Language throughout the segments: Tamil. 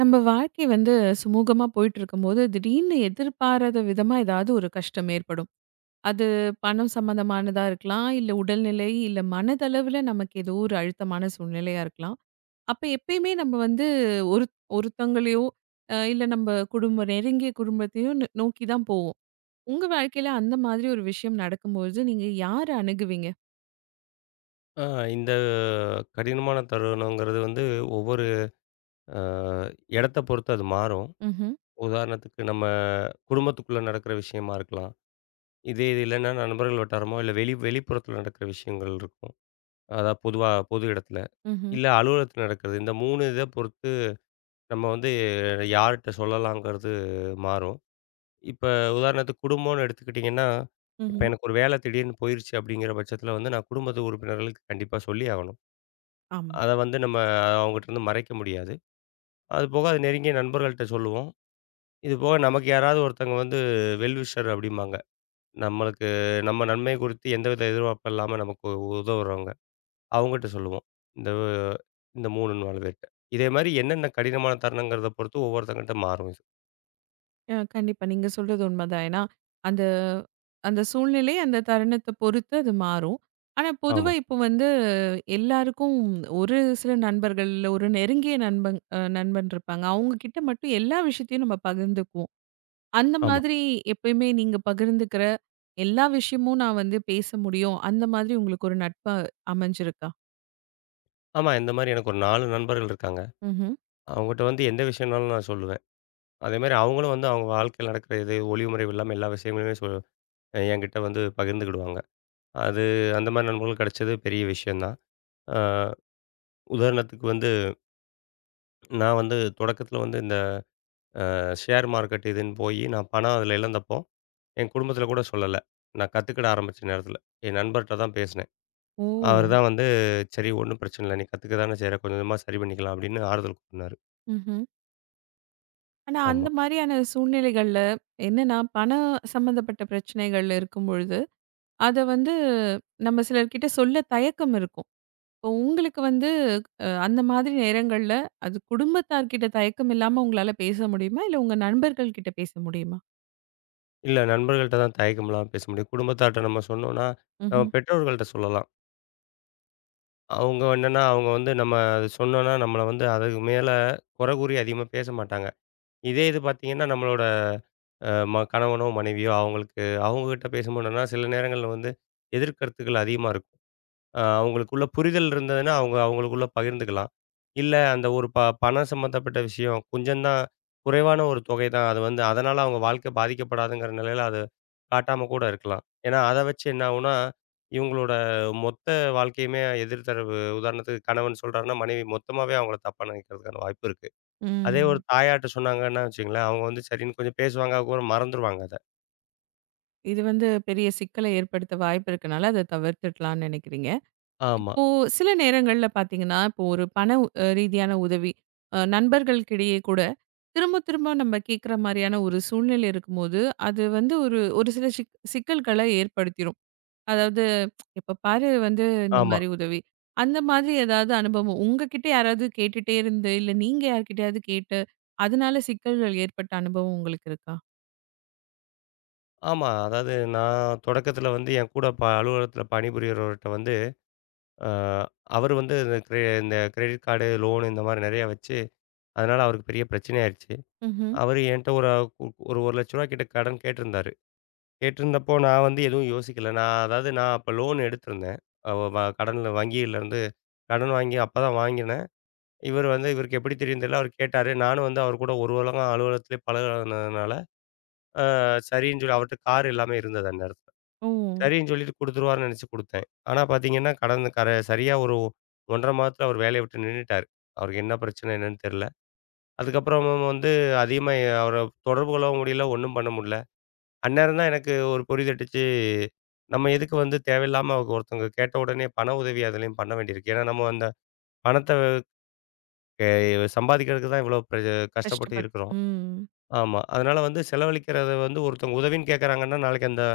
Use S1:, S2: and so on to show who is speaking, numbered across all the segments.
S1: நம்ம வாழ்க்கை சுமூகமா போயிட்டு இருக்கும்போது, திடீர்னு எதிர்பாராத விதமா ஏதாவது ஒரு கஷ்டம் ஏற்படும். அது பணம் சம்மந்தமானதா இருக்கலாம், இல்ல உடல்நிலை, இல்ல மனதளவுல நமக்கு ஏதோ ஒரு அழுத்தமான சூழ்நிலையா இருக்கலாம். அப்ப எப்பயுமே நம்ம ஒரு ஒருத்தவங்களையோ, இல்ல நம்ம குடும்ப நெருங்கிய குடும்பத்தையோ நோக்கி தான் போவோம். உங்க வாழ்க்கையில அந்த மாதிரி ஒரு விஷயம் நடக்கும்போது, நீங்க யார அணுகுவீங்க?
S2: ஆ இந்த கடினமான தருணங்கிறது வந்து ஒவ்வொரு அ இடத்த பொறுத்து அது மாறும்.
S1: ம்ஹ்ம்,
S2: உதாரணத்துக்கு நம்ம குடும்பத்துக்குள்ள நடக்கிற விஷயமா இருக்கலாம். இது இல்லன்னா நண்பர்கள் வட்டாரமோ, இல்ல வெளிப்புறத்துல நடக்கிற விஷயங்கள் இருக்கும். அதாவது பொதுவா பொது இடத்துல.
S1: ம்ஹ்ம்,
S2: இல்ல அலுவலகத்துல நடக்கிறது. இந்த 3 இத பொறுத்து நம்ம வந்து யார்ட்ட சொல்லலாங்கிறது மாறும். இப்ப உதாரணத்துக்கு குடும்பம்னு எடுத்துக்கிட்டிங்கன்னா, இப்ப
S1: ம்ஹ்ம்.
S2: எனக்கு ஒரு வேலை திடீர்னு போயிருச்சு அப்படிங்கிற பட்சத்துல வந்து நான் குடும்பத்து உறுப்பினர்களுக்கு கண்டிப்பா சொல்லி ஆகணும்.
S1: ஆமா.
S2: அத வந்து நம்ம அவங்ககிட்டருந்து மறைக்க முடியாது. அது போக அது நெருங்கிய நண்பர்கள்ட்ட சொல்லுவோம். இது போக நமக்கு யாராவது ஒருத்தங்க வந்து வெல் விஷர் அப்படிம்பாங்க. நம்மளுக்கு நம்ம நன்மை குறித்து எந்தவித எதிர்பார்ப்பும் இல்லாம நமக்கு உதவுறவங்க. அவங்ககிட்ட சொல்லுவோம். இந்த வ இந்த 3 நாலு பேர்ட்ட. இதே மாரி என்னென்ன கடினமான தருணங்கிறத பொறுத்து ஒவ்வொருத்தங்ககிட்ட மாறும் இது.
S1: கண்டிப்பா. நீங்க சொல்றது உண்மதான். ஏன்னா, அந்த அந்த சூழ்நிலை, அந்த தருணத்த பொறுத்து அது மாறும். ஆனா, பொதுவா
S2: ஆமா,
S1: இப்போ எல்லாருக்கும் ஒரு சில நண்பர்கள், இல்ல ஒரு நெருங்கிய நண்பன் இருப்பாங்க. அவங்க கிட்ட மட்டும் எல்லா விஷயத்தையும் நம்ம பகிர்ந்துக்குவோம். அந்த
S2: ஆமா.
S1: மாதிரி எப்பயுமே நீங்க பகிர்ந்துக்கிற எல்லா விஷயமும் நான் பேச முடியும். அந்த மாதிரி உங்களுக்கு ஒரு நட்பா அமைஞ்சிருக்கா?
S2: ஆமா. இந்த மாரி எனக்கு ஒரு 4 நண்பர்கள் இருக்காங்க.
S1: ம்ஹ்ம்.
S2: அவங்ககிட்ட வந்து எந்த விஷயம்னாலும் நான் சொல்லுவேன். அதேமாரி அவங்களும் வந்து அவங்க வாழ்க்கையில நடக்கிற இது ஒளிவு மறைவு இல்லாம எல்லா விஷயங்களையுமே என்கிட்ட வந்து பகிர்ந்துக்கிடுவாங்க. அது அந்த மாரி நண்பர்கள் கிடைச்சது பெரிய விஷயம் தான். உதாரணத்துக்கு வந்து, நான் வந்து தொடக்கத்தில வந்து இந்த ஷேர் மார்க்கெட் இதுன்னு போயி, நான் பணம் அதில இழந்தப்போ, என் குடும்பத்தில கூட சொல்லல. நான் கத்துக்கிட ஆரம்பிச்ச நேரத்தில. என் நண்பர்ட்ட தான் பேசினேன். அவரு
S1: ஓ!
S2: தான் வந்து, "சரி ஒண்ணும் பிரச்சனை இல்ல. நீ கத்துக்க தானே செய்ற. கொஞ்சம் கொஞ்சமா சரி பண்ணிக்கலாம்." அப்படின்னு ஆறுதல் கூறினாரு.
S1: ம்ஹ்ம். ஆனா,
S2: ஆமா.
S1: அந்த மாரியான சூழ்நிலைகள்ல என்னன்னா, பணம் சம்மந்தப்பட்ட பிரச்சனைகள் இருக்கும்பொழுது, அத நம்ம சிலர்கிட்ட சொல்ல தயக்கம் இருக்கும். இப்போ உங்களுக்கு அந்த மாதிரி நேரங்கள்ல, அது குடும்பத்தார்கிட்ட தயக்கம் இல்லாம உங்களால பேச முடியுமா? இல்ல உங்க நண்பர்கள் கிட்ட பேச முடியுமா?
S2: இல்ல நண்பர்கள்ட்ட தான் தயக்கம் இல்லாம பேச முடியும். குடும்பத்தார்ட்ட நம்ம சொன்னோம்னா, நம்ம
S1: ம்ஹ்ம்.
S2: பெற்றோர்கள்ட்ட சொல்லலாம். அவங்க என்னன்னா, அவங்க வந்து நம்ம அது சொன்னோம்னா, நம்மள வந்து அதுக்கு மேல குறை கூறி அதிகமா பேச மாட்டாங்க. இதே இது பார்த்தீங்கன்னா, நம்மளோட அ ம கணவனோ, மனைவியோ அவங்களுக்கு அவங்ககிட்ட பேசும்போது என்னன்னா, சில நேரங்கள்ல வந்து எதிர்கருத்துக்கள் அதிகமா இருக்கும். அவங்களுக்குள்ள புரிதல் இருந்ததுன்னா, அவங்க அவங்களுக்குள்ள பகிர்ந்துக்கலாம். இல்ல அந்த ஒரு பணம் சம்மந்தப்பட்ட விஷயம் கொஞ்சம் தான் குறைவான ஒரு தொகை தான். அது வந்து அதனால அவங்க வாழ்க்கை பாதிக்கப்படாதுங்கிற நிலையில அது காட்டாம கூட இருக்கலாம். ஏன்னா, அத வச்சு என்ன ஆகும்னா, இவங்களோட மொத்த வாழ்க்கையுமே எதிர்தரவு உதாரணத்துக்கு கணவன் சொல்றாருன்னா, மனைவி மொத்தமாவே அவங்கள தப்பா நினைக்கிறதுக்கான வாய்ப்பு இருக்கு. அதே ஒரு
S1: ம்.
S2: தாயாட்ட சொன்னாங்கன்னா வச்சுக்கங்களேன், அவங்க வந்து சரின்னு கொஞ்சம் பேசுவாங்க. அதுக்கப்புறம் மறந்துருவாங்க அத.
S1: இது பெரிய சிக்கல ஏற்படுத்த வாய்ப்பு இருக்கனால, அத தவிர்த்துடலாம்னு நெனைக்கிறீங்க.
S2: ஆமா.
S1: இப்போ சில நேரங்கள்ல பார்த்தீங்கன்னா, இப்போ ஒரு பண ரீதியான உதவி, நண்பர்களுக்கிடையே கூட திரும்ப திரும்ப நம்ம கேட்குற மாரியான ஒரு சூழ்நிலை இருக்கும்போது, அது ஒரு ஒரு சில சிக்கல்கள ஏற்படுத்திரும். அதாவது எப்ப பாரு இந்த
S2: ஆமா,
S1: மாரி உதவி. அந்த மாதிரி ஏதாவது அனுபவம் உங்ககிட்ட யாராவது கேட்டுட்டே இருந்து, இல்ல நீங்க யார்கிட்டயாவது கேட்டு, அதனால சிக்கல்கள் ஏற்பட்ட அனுபவம் உங்களுக்கு இருக்கா?
S2: ஆமா. அதாவது நான் தொடக்கத்தில வந்து என் கூட அலுவலகத்தில பணிபுரியறவர்ட்ட வந்து, அ அவரு வந்து இந்த கிரெடிட் கார்டு, லோனு இந்த மாரி நெறையா வச்சு, அதனால அவருக்கு பெரிய பிரச்சனையாயிருச்சு.
S1: ம்ஹ்ம்.
S2: அவரு என்ட்ட ஒரு கு ஒரு ரூ. 1,00,000 கிட்ட கடன் கேட்டிருந்தாரு. கேட்டிருந்தப்போ நான் வந்து எதுவும் யோசிக்கல. நான் அதாவது நான் அப்ப லோன் எடுத்திருந்தேன். அவ வ கடன்ல வங்கியிலருந்து கடன் வாங்கி அப்ப தான் வாங்கினேன். இவர் வந்து இவருக்கு எப்படி தெரியும்னு தெரியல. அவரு கேட்டாரு. நானும் வந்து அவர் கூட ஒரு உலகம் அலுவலகத்திலே பழகுனதுனால, அ சரின்னு சொல்லி அவர்ட்ட கார் எல்லாமே இருந்தது அந்நேரத்துல.
S1: ஓ!
S2: சரின்னு சொல்லிட்டு குடுத்துருவாருன்னு நெனச்சு குடுத்தேன். ஆனா பாத்தீங்கன்னா, கடந்த சரியா ஒரு 1 1/2 மாதத்துல அவர் வேலைய விட்டு நின்னுட்டாரு. அவருக்கு என்ன பிரச்சனை என்னன்னு தெரியல. அதுக்கப்புறமும் வந்து அதிகமா அவர தொடர்பு கொள்ளவும் முடியல, ஒண்ணும் பண்ண முடியல. அந்நேரம் தான் எனக்கு ஒரு புரி தட்டுச்சு. நம்ம எதுக்கு வந்து தேவையில்லாம ஒருத்தவங்க கேட்ட உடனே பண உதவி அதுலயும் பண்ண வேண்டியிருக்கு. ஏன்னா, நம்ம அந்த பணத்த எ சம்பாதிக்கிறதுக்கு தான் இவ்வளோ கஷ்டப்பட்டு
S1: கஷ்டப்பட்
S2: இருக்கிறோம்.
S1: ம்.
S2: ஆமா. அதனால வந்து செலவழிக்கிறத வந்து ஒருத்தவங்க உதவின்னு கேட்கறாங்கன்னா, நாளைக்கு அந்த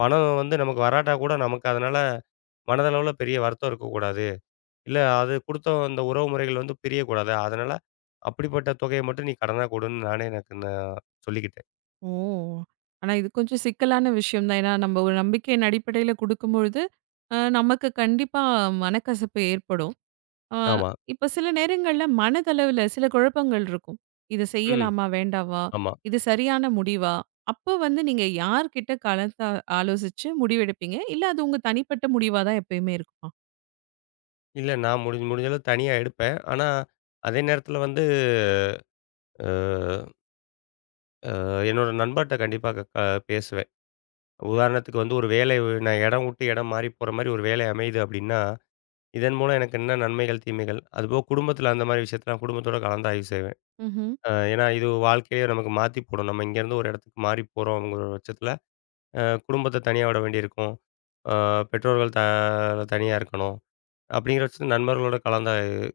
S2: பணம் வந்து நமக்கு வராட்டா கூட நமக்கு அதனால மனதளவுல பெரிய வருத்தம் இருக்கக்கூடாது. இல்ல அது குடுத்த அந்த உறவு முறைகள் வந்து பிரியக்கூடாது. அதனால அப்படிப்பட்ட தொகைய மட்டும் நீ கடனா குடுன்னு நானே எனக்கு நான் சொல்லிக்கிட்டேன்.
S1: ஓ! ஆனா இது கொஞ்சம் சிக்கலான விஷயம் தான். ஏன்னா நம்ம ஒரு நம்பிக்கையின் அடிப்படையில குடுக்கும்பொழுது, நமக்கு கண்டிப்பா மனக்கசப்பு ஏற்படும். ஆ,
S2: ஆமா.
S1: இப்ப சில நேரங்கள்ல மனதளவுல சில குழப்பங்கள் இருக்கும். "இது
S2: ம்.
S1: செய்யலாமா? வேண்டாவா?
S2: ஆமா.
S1: இது சரியான முடிவா?" அப்ப நீங்க யார்கிட்ட கலந்து ஆலோசிச்சு முடிவெடுப்பீங்க? இல்ல அது உங்க தனிப்பட்ட முடிவா தான் எப்பயுமே இருக்குமா?
S2: இல்ல நான் முடிஞ்ச முடிஞ்ச அளவு தனியா எடுப்பேன். ஆனா, அதே நேரத்தில வந்து அ அ என்னோட நண்பர்ட்ட கண்டிப்பா க க பேசுவேன். உதாரணத்துக்கு வந்து ஒரு வேலை நான் இடம் விட்டு இடம் மாறி போற மாரி ஒரு வேலை அமையுது அப்படின்னா இதன் மூலம் எனக்கு என்ன நன்மைகள், தீமைகள்? அதுபோக குடும்பத்தில அந்த மாரி விஷயத்த நான் குடும்பத்தோட கலந்து ஆய்வு செய்வேன்.
S1: ம்ஹ்ம்.
S2: ஏன்னா இது வாழ்க்கையே நமக்கு மாத்தி போடும். நம்ம இங்கேருந்து ஒரு இடத்துக்கு மாறி போறோம்ங்கிற பட்சத்தில, குடும்பத்த தனியா விட வேண்டியிருக்கும். அ பெற்றோர்கள் தனியா இருக்கணும். அப்படிங்கிற பட்சத்தில நண்பர்களோட கலந்து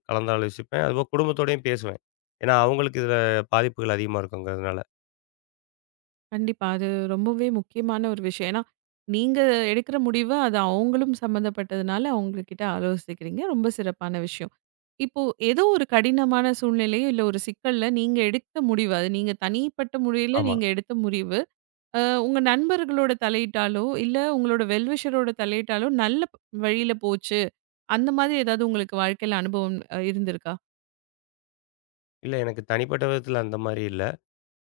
S2: கலந்து ஆலோசிப்பேன். அதுபோக குடும்பத்தோடயும் பேசுவேன். ஏன்னா அவங்களுக்கு இதில பாதிப்புகள் அதிகமா இருக்குங்கிறதுனால.
S1: கண்டிப்பா. அது ரொம்பவே முக்கியமான ஒரு விஷயம். ஏன்னா, நீங்க எடுக்கிற முடிவு அது அவங்களும் சம்மந்தப்பட்டதுனால அவங்ககிட்ட ஆலோசிக்கிறீங்க. ரொம்ப சிறப்பான விஷயம். இப்போ ஏதோ ஒரு கடினமான சூழ்நிலையோ, இல்ல ஒரு சிக்கல்ல நீங்க எடுத்த முடிவு, அது நீங்க தனிப்பட்ட முறையில
S2: ஆமா.
S1: நீங்க எடுத்த முடிவு. உங்க நண்பர்களோட தலையீட்டாலோ, இல்ல உங்களோட வெல்விஷரோட தலையீட்டாலோ நல்ல வழியில போச்சு. அந்த மாதிரி ஏதாவது உங்களுக்கு வாழ்க்கையில அனுபவம் இருந்திருக்கா?
S2: இல்ல எனக்கு தனிப்பட்ட விதத்தில அந்த மாரி இல்ல.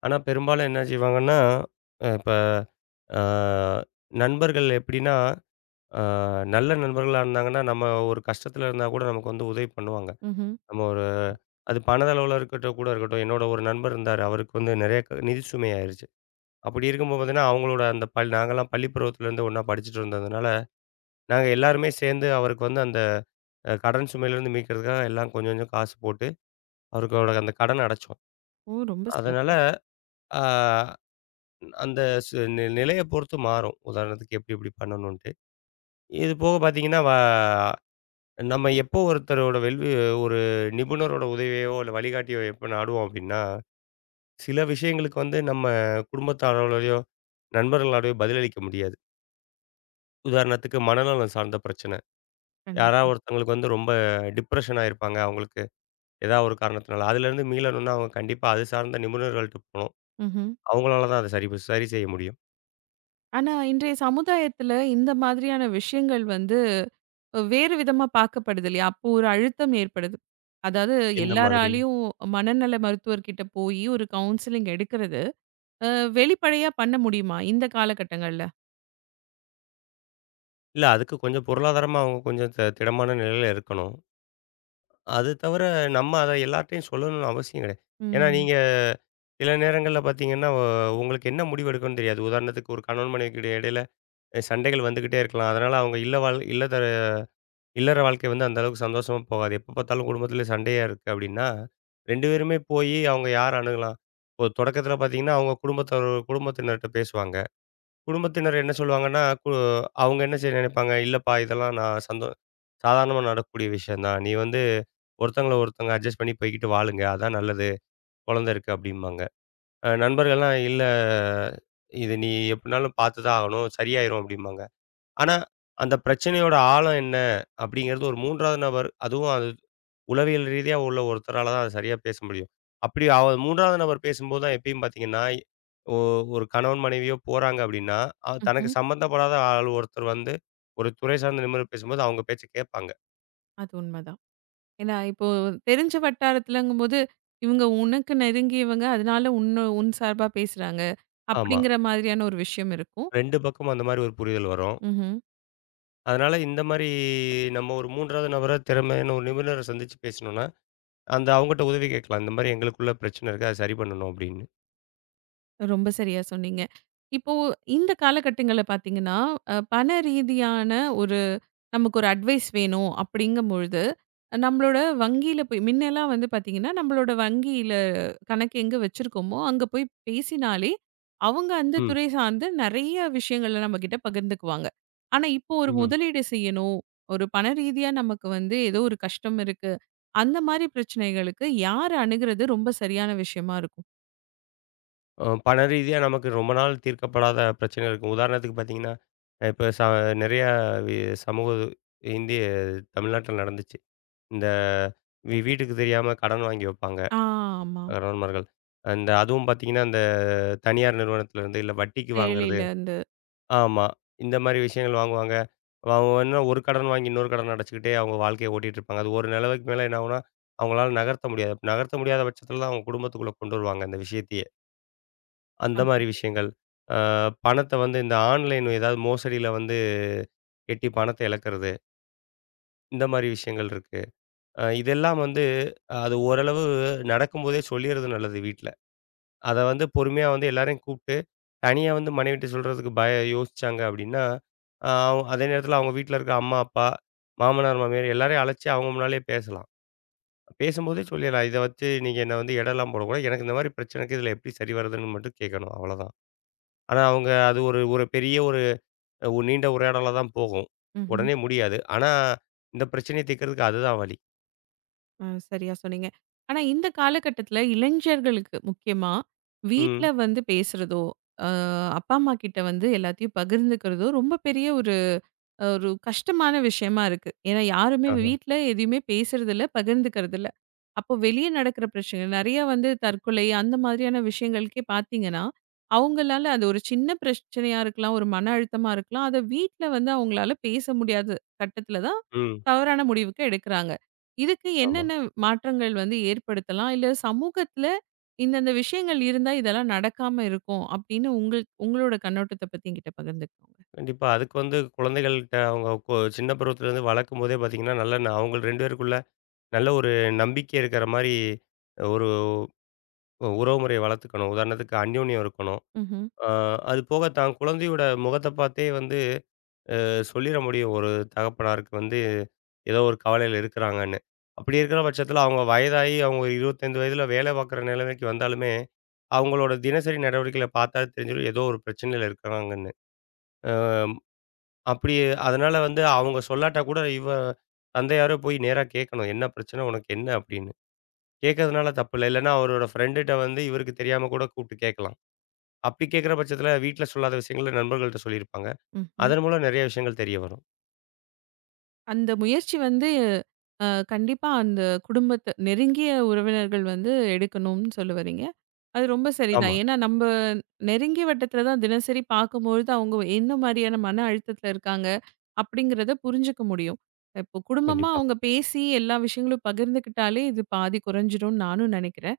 S2: ஆனா பெரும்பாலும் என்ன செய்வாங்கன்னா, இப்ப அ நண்பர்கள் எப்படின்னா ஆ நல்ல நண்பர்களா இருந்தாங்கன்னா, நம்ம ஒரு கஷ்டத்துல இருந்தா கூட நமக்கு வந்து உதவி பண்ணுவாங்க.
S1: ம்ஹ்ம்.
S2: நம்ம ஒரு அது பணதளவுல இருக்கட்டும் கூட இருக்கட்டும். என்னோட ஒரு நண்பர் இருந்தாரு. அவருக்கு வந்து நெறைய நிதி சுமை ஆயிருச்சு. அப்படி இருக்கும்போது பார்த்தீங்கன்னா, அவங்களோட அந்த நாங்கலாம் பள்ளி பருவத்திலேருந்து ஒண்ணா படிச்சுட்டு இருந்ததுனால, நாங்க எல்லாருமே சேர்ந்து அவருக்கு வந்து அந்த கடன் சுமையிலேருந்து மீட்கிறதுக்காக எல்லாம் கொஞ்சம் கொஞ்சம் காசு போட்டு, அவருக்கோட அந்த கடன அடைச்சோம்.
S1: ஓ! ரொம்ப
S2: அதனால
S1: சிறப்பு.
S2: ஆ அந்த சு நி நிலைய பொறுத்து மாறும். உதாரணத்துக்கு எப்படி எப்படி பண்ணணுன்ட்டு. இது போக பார்த்தீங்கன்னா, நம்ம எப்போ ஒருத்தரோட ஒரு நிபுணரோட உதவியோ, இல்ல வழிகாட்டியோ எப்ப நாடுவோம் அப்டின்னா, சில விஷயங்களுக்கு வந்து நம்ம குடும்பத்தாரோடயோ, நண்பர்களோடயோ பதிலளிக்க முடியாது. உதாரணத்துக்கு மனநலம் சார்ந்த பிரச்சனை. யாரா
S1: கண்டிப்பா.
S2: ஒருத்தவங்களுக்கு வந்து ரொம்ப டிப்ரஷன் ஆயிருப்பாங்க. அவங்களுக்கு ஏதா ஒரு காரணத்தினால. அதுலேருந்து மீளணும்னா அவங்க கண்டிப்பா அது சார்ந்த நிபுணர்கள்ட்ட போணும்.
S1: ம்ஹ்ம்.
S2: அவங்களால தான் அத சரி செய்ய முடியும்.
S1: ஆனா இன்றைய சமுதாயத்துல இந்த மாதிரியான விஷயங்கள் வேறு விதமா பார்க்கப்படுது இல்லையா? அப்போ ஒரு அழுத்தம் ஏற்படுது. அதாவது
S2: எந்த மாதிரி?
S1: எல்லாராலயும் மனநல மருத்துவர்கிட்ட போயி ஒரு கவுன்சிலிங் எடுக்கிறது, அ வெளிப்படையா பண்ண முடியுமா இந்த காலகட்டங்கள்ல?
S2: இல்ல அதுக்கு கொஞ்சம் பொருளாதாரமா அவங்க கொஞ்சம் திடமான நிலையில இருக்கணும். அது தவிர நம்ம அத எல்லார்ட்டயும் சொல்லணும்னு அவசியம் கிடையாது. ஏன்னா
S1: ம்.
S2: நீங்க சில நேரங்கள்ல பார்த்தீங்கன்னா, உங்களுக்கு என்ன முடிவு எடுக்கணும்னு தெரியாது. உதாரணத்துக்கு ஒரு கணவன் மனைவிக்கு இடையில சண்டைகள் வந்துகிட்டே இருக்கலாம். அதனால அவங்க இல்ல வாழ் இல்லற இல்லற வாழ்க்கை வந்து அந்த அளவுக்கு சந்தோஷமா போகாது. எப்ப பார்த்தாலும் குடும்பத்தில சண்டையா இருக்கு அப்படின்னா, 2 பேருமே போயி அவங்க யார அணுகலாம்? இப்போ தொடக்கத்தில பார்த்தீங்கன்னா, அவங்க குடும்பத்தினர்ட்ட பேசுவாங்க. குடும்பத்தினர் என்ன சொல்லுவாங்கன்னா, அவங்க என்ன செய்ய நினைப்பாங்க, "இல்லப்பா இதெல்லாம் நான் சாதாரணமா நடக்கக்கூடிய விஷயம் தான். நீ வந்து ஒருத்தங்கள ஒருத்தங்க அட்ஜஸ்ட் பண்ணி போய்க்கிட்டு வாழுங்க. அதான் நல்லது. குழந்தை இருக்கு" அப்படிம்பாங்க. நண்பர்கள்லாம், "இல்ல இது நீ எப்படினாலும் பார்த்து தான் ஆகணும். சரியாயிரும்" அப்படிம்பாங்க. ஆனா, அந்த பிரச்சனையோட ஆழம் என்ன அப்படிங்கிறது ஒரு 3வது நபர், அதுவும் அது உளவியல் ரீதியா உள்ள ஒருத்தரால தான் அது சரியா பேச முடியும். அப்படி அவ 3வது நபர் பேசும்போது தான் எப்பயும் பார்த்தீங்கன்னா, ஒ ஒரு கணவன் மனைவியோ போறாங்க அப்படின்னா, தனக்கு
S1: ம்ஹ்ம்.
S2: சம்மந்தப்படாத ஆள் ஒருத்தர் வந்து ஒரு துறை சார்ந்த நிபுணர் பேசும்போது அவங்க பேச்ச கேட்பாங்க.
S1: அது உண்மதான். ஏன்னா, இப்போ தெரிஞ்ச வட்டாரத்துலங்கும்போது, இவங்க உனக்கு நெருங்கியவங்க. அதனால உன்ன உன் சார்பா பேசுறாங்க.
S2: ஆமா.
S1: அப்படிங்கிற மாதிரியான ஒரு விஷயம் இருக்கும்.
S2: 2 பக்கமும் அந்த மாரி ஒரு புரிதல் வரும்.
S1: ம்ஹ்ம்.
S2: அதனால இந்த மாரி நம்ம ஒரு 3வது நபர திறமையான ஒரு நிபுணர சந்திச்சு பேசினோம்னா, அந்த அவங்கட்ட உதவி கேட்கலாம். இந்த மாரி எங்களுக்குள்ள பிரச்சனை இருக்கு. அத சரி பண்ணணும் அப்படின்னு.
S1: ரொம்ப சரியா சொன்னீங்க. இப்போ இந்த காலகட்டங்கள்ல பார்த்தீங்கன்னா, பண ரீதியான ஒரு நமக்கு ஒரு அட்வைஸ் வேணும் அப்படிங்கும்பொழுது, நம்மளோட வங்கியில போய் முன்னலாம் பார்த்தீங்கன்னா, நம்மளோட வங்கியில கணக்கு எங்க வச்சிருக்கோமோ, அங்க போய் பேசினாலே, அவங்க அந்த
S2: ம்.
S1: துறை சார்ந்து நெறைய விஷயங்கள நம்மகிட்ட பகிர்ந்துக்குவாங்க. ஆனா, இப்போ ஒரு
S2: ம்.
S1: முதலீடு செய்யணும், ஒரு பண ரீதியா நமக்கு ஏதோ ஒரு கஷ்டம் இருக்கு. அந்த மாரி பிரச்சனைகளுக்கு யார அணுகுறது ரொம்ப சரியான விஷயமா இருக்கும்?
S2: பண ரீதியா நமக்கு ரொம்ப நாள் தீர்க்கப்படாத பிரச்சனை இருக்கும். உதாரணத்துக்கு பார்த்தீங்கன்னா, இப்ப நெறையா வி சமூக இந்திய தமிழ்நாட்டில நடந்துச்சு. இந்த வீட்டுக்கு தெரியாம கடன் வாங்கி வைப்பாங்க
S1: ஆ, ஆமா.
S2: கணவன்மார்கள். அந்த அதுவும் பார்த்தீங்கன்னா, அந்த தனியார் நிறுவனத்திலருந்து இல்ல வட்டிக்கு வாங்குறது.
S1: செயலில இருந்து.
S2: ஆமா. இந்த மாரி விஷயங்கள் வாங்குவாங்க. அவங்க என்ன ஒரு கடன் வாங்கி இன்னொரு கடன் அடைச்சுக்கிட்டே அவங்க வாழ்க்கைய ஓட்டிட்டு இருப்பாங்க. அது ஒரு நிலமைக்கு மேல என்ன ஆகும்னா, அவங்களால நகர்த்த முடியாது. நகர்த்த முடியாத பட்சத்தில தான் அவங்க குடும்பத்துக்குள்ள கொண்டு வருவாங்க அந்த விஷயத்தையே. அந்த
S1: அ,
S2: மாரி விஷயங்கள். அ பணத்த வந்து இந்த ஆன்லைன் ஏதாவது மோசடியில வந்து எட்டி பணத்த இழக்கிறது. இந்த மாரி விஷயங்கள் இருக்கு. இதெல்லாம் வந்து அது ஓரளவு நடக்கும்போதே சொல்லிறது நல்லது வீட்ல. அத வந்து பொறுமையா வந்து எல்லாரையும் கூப்ட்டு, தனியா வந்து மனைவிட்ட சொல்றதுக்கு பய யோசிச்சாங்க அப்டின்னா, அ அதே நேரத்தில அவங்க வீட்ல இருக்க அம்மா, அப்பா, மாமனார், மாமியார் எல்லாரையும் அழைச்சு அவங்க முன்னாலயே பேசலாம். பேசும்போதே சொல்லிடலாம். இத வச்சு நீங்க என்ன வந்து எடைலாம் போடக்கூடாது. எனக்கு இந்த மாரி பிரச்சனை இருக்கு. இதுல எப்டி சரி வர்றதுன்னு மட்டும் கேட்கணும். அவ்வளோதான். ஆனா அவங்க அது ஒரு ஒரு பெரிய நீண்ட உரையாடலா தான் போகும்.
S1: ம்ஹ்ம்.
S2: உடனே முடியாது. ஆனா, இந்த பிரச்சனைய தீர்க்கிறதுக்கு அதுதான் வழி.
S1: அ சரியா சொன்னீங்க. ஆனா இந்த காலகட்டத்தில இளைஞர்களுக்கு முக்கியமா, வீட்ல
S2: ம்.
S1: பேசுறதோ, அ அப்பா, அம்மா கிட்ட எல்லாத்தையும் பகிர்ந்துக்கிறதோ, ரொம்ப பெரிய ஒரு ஒரு கஷ்டமான விஷயமா இருக்கு. ஏன்னா யாருமே
S2: ஆஹா.
S1: வீட்ல எதையுமே பேசுறதில்ல, பகிர்ந்துக்கிறதில்ல. அப்போ வெளிய நடக்கிற பிரச்சனை நெறையா தற்கொலை அந்த மாதிரியான விஷயங்களுக்கே பார்த்தீங்கன்னா, அவங்களால அது ஒரு சின்ன பிரச்சனையா இருக்கலாம், ஒரு மன அழுத்தமா இருக்கலாம். அத வீட்ல அவங்களால பேச முடியாத கட்டத்தில தான்
S2: ம்.
S1: தவறான முடிவுக்கு எடுக்குறாங்க. இதுக்கு
S2: ஆமா.
S1: என்னென்ன மாற்றங்கள் ஏற்படுத்தலாம்? இல்ல சமூகத்தில இந்தந்த விஷயங்கள் இருந்தா இதெல்லாம் நடக்காம இருக்கும் அப்படின்னு உங்களோட கண்ணோட்டத்த பத்தி என்கிட்ட பகிர்ந்துக்கோங்க.
S2: கண்டிப்பா. அதுக்கு வந்து குழந்தைகள்ட்ட அவங்க சின்ன பருவத்திலேருந்து வளர்க்கும்போதே பார்த்தீங்கன்னா, நல்ல அவங்க 2 பேருக்குள்ள நல்ல ஒரு நம்பிக்கை இருக்கிற மாரி ஒரு உறவுமுறைய வளர்த்துக்கணும். உதாரணத்துக்கு அந்யோன்யம் இருக்கணும்.
S1: ம்ஹ்ம்.
S2: ஆ அது போக தான் குழந்தையோட முகத்த பார்த்தே வந்து சொல்லிற முடியும். ஒரு தகப்பனாருக்கு வந்து ஏதோ ஒரு கவலையில இருக்கிறாங்கன்னு. அப்படி இருக்கிற பட்சத்தில அவங்க வயதாகி அவங்க 25 வயதில வேலை பார்க்குற நிலைமைக்கு வந்தாலுமே அவங்களோட தினசரி நடவடிக்கைகள பார்த்தா தெரிஞ்சிரும். ஏதோ ஒரு பிரச்சனையில இருக்கிறாங்கன்னு. அப்படி அதனால வந்து அவங்க சொல்லாட்டா கூட தந்தையாரோ போய் நேரா கேட்கணும். "என்ன பிரச்சனை? உனக்கு என்ன?" அப்படின்னு. கேட்கறதுனால தப்பில்ல. இல்லன்னா அவரோட ஃப்ரெண்டுட்ட வந்து இவருக்கு தெரியாம கூட கூப்பிட்டு கேட்கலாம். அப்படி கேட்கிற பட்சத்தில வீட்ல சொல்லாத விஷயங்கள நண்பர்கள்ட்ட சொல்லியிருப்பாங்க.
S1: ம்.
S2: அதன் மூலம் நெறைய விஷயங்கள் தெரிய வரும்.
S1: அந்த முயற்சி கண்டிப்பா அந்த குடும்பத்த நெருங்கிய உறவினர்கள் எடுக்கணும்னு சொல்ல வர்றீங்க. அது ரொம்ப சரிதான்.
S2: ஆமா,
S1: ஏன்னா நம்ப நெருங்கிய வட்டத்துல தான் தினசரி பார்க்கும்பொழுது, அவங்க என்ன மாரியான மன அழுத்தத்துல இருக்காங்க, அப்படிங்கிறத புரிஞ்சுக்க முடியும். இப்போ குடும்பமா
S2: கண்டிப்பா.
S1: அவங்க பேசி எல்லா விஷயங்களும் பகிர்ந்துக்கிட்டாலே, இது பாதி குறைஞ்சிரும்னு நானும் நினைக்கிறேன்.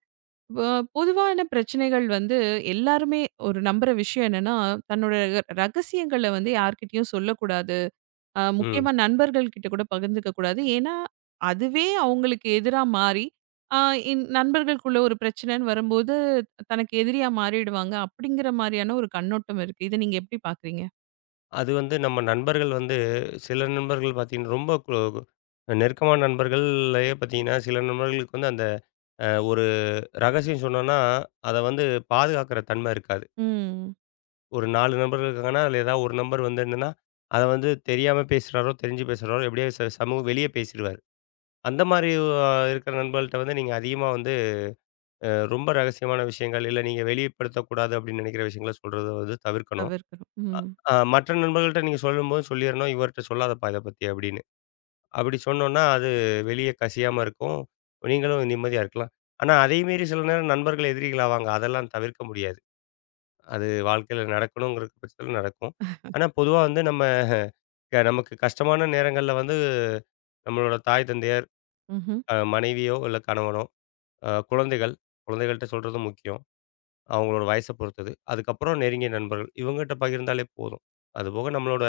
S1: வ பொதுவான பிரச்சனைகள் எல்லாருமே ஒரு நம்புற விஷயம் என்னன்னா, தன்னோட ரகசியங்கள யார்கிட்டயும் சொல்லக்கூடாது.
S2: ம்.
S1: முக்கியமா நண்பர்கள் கிட்ட கூட பகிர்ந்துக்க கூடாது. ஏன்னா, அதுவே அவங்களுக்கு எதிரா மாறி, அ நண்பர்களுக்குள்ள ஒரு பிரச்சனைன்னு வரும்போது, தனக்கு எதிரியா மாறிடுவாங்க. அப்படிங்கிற மாரியான ஒரு கண்ணோட்டம் இருக்கு. இத நீங்க எப்படி பார்க்குறீங்க?
S2: அது வந்து நம்ம நண்பர்கள் வந்து சில நண்பர்கள் பார்த்தீங்கன்னா, ரொம்ப நெருக்கமான நண்பர்கள்லயே பார்த்தீங்கன்னா, சில நண்பர்களுக்கு வந்து அந்த ஒரு ரகசியம் சொன்னோம்னா, அத வந்து பாதுகாக்கிற தன்மை இருக்காது.
S1: ம்.
S2: ஒரு 4 நண்பர்கள் இருக்காங்கன்னா, அதில ஏதாவது ஒரு நண்பர் வந்து என்னன்னா, அத வந்து தெரியாம பேசுறாரோ, தெரிஞ்சு பேசுறாரோ, எப்படியோ சமூக வெளிய பேசிருவாரு. அந்த மாரி அ இருக்கிற நண்பர்கள்ட்ட வந்து நீங்க அதிகமா வந்து ரொம்ப ரகசியமான விஷயங்கள், இல்ல நீங்க வெளிப்படுத்தக்கூடாது அப்படின்னு நினைக்கிற விஷயங்கள சொல்றத வந்து தவிர்க்கணும்.
S1: தவிர்க்கணும். ம்.
S2: மற்ற நண்பர்கள்ட்ட நீங்க சொல்லும்போது சொல்லிரணும், இவர்ட்ட சொல்லாதப்பா இத பத்தி அப்படின்னு. அப்படி சொன்னோம்னா, அது வெளிய கசியாம இருக்கும். நீங்களும் நிம்மதியா இருக்கலாம். ஆனா, அதே மீறி சில நேரம் நண்பர்கள் எதிரிகள் ஆவாங்க. அதெல்லாம் தவிர்க்க முடியாது. அது வாழ்க்கையில நடக்கணுங்கிற பட்சத்துல நடக்கும். ஆனா, பொதுவா வந்து நம்ம நமக்கு கஷ்டமான நேரங்கள்ல வந்து நம்மளோட தாய் தந்தையர்,
S1: ம்ஹ்ம்.
S2: மனைவியோ இல்ல கணவனோ, அ குழந்தைகள், குழந்தைகள்ட்ட சொல்றதும் முக்கியம். அவங்களோட வயச பொறுத்தது. அதுக்கப்புறம் நெருங்கிய நண்பர்கள். இவங்ககிட்ட பகிர்ந்தாலே போதும். அதுபோக நம்மளோட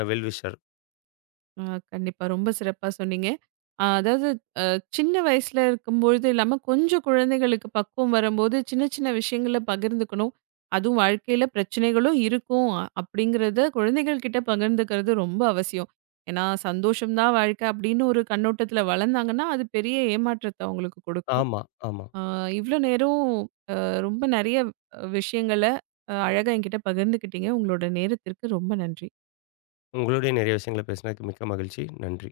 S2: வெல் விஷர்.
S1: ஆ கண்டிப்பா. ரொம்ப சிறப்பா சொன்னீங்க. அதாவது அ சின்ன வயசுல இருக்கும்பொழுது இல்லாம, கொஞ்சம் குழந்தைகளுக்கு பக்குவம் வரும்போது, சின்ன சின்ன விஷயங்கள பகிர்ந்துக்கணும். அதுவும் வாழ்க்கையில பிரச்சனைகளும் இருக்கும். அப்படிங்கிறத குழந்தைகள் கிட்ட பகிர்ந்துக்கிறது ரொம்ப அவசியம். ஏன்னா, சந்தோஷம் தான் வாழ்க்கை அப்படின்னு ஒரு கண்ணோட்டத்துல வளர்ந்தாங்கன்னா, அது பெரிய ஏமாற்றத்த அவங்களுக்கு கொடுக்கும்.
S2: ஆமா, ஆமா.
S1: அ இவ்ளோ நேரம் ரொம்ப நெறைய விஷயங்கள அழகா என்கிட்ட பகிர்ந்துக்கிட்டீங்க. உங்களோட நேரத்திற்கு ரொம்ப நன்றி.
S2: உங்களுடைய நிறைய விஷயங்கள பேசினதுக்கு மிக்க மகிழ்ச்சி. நன்றி.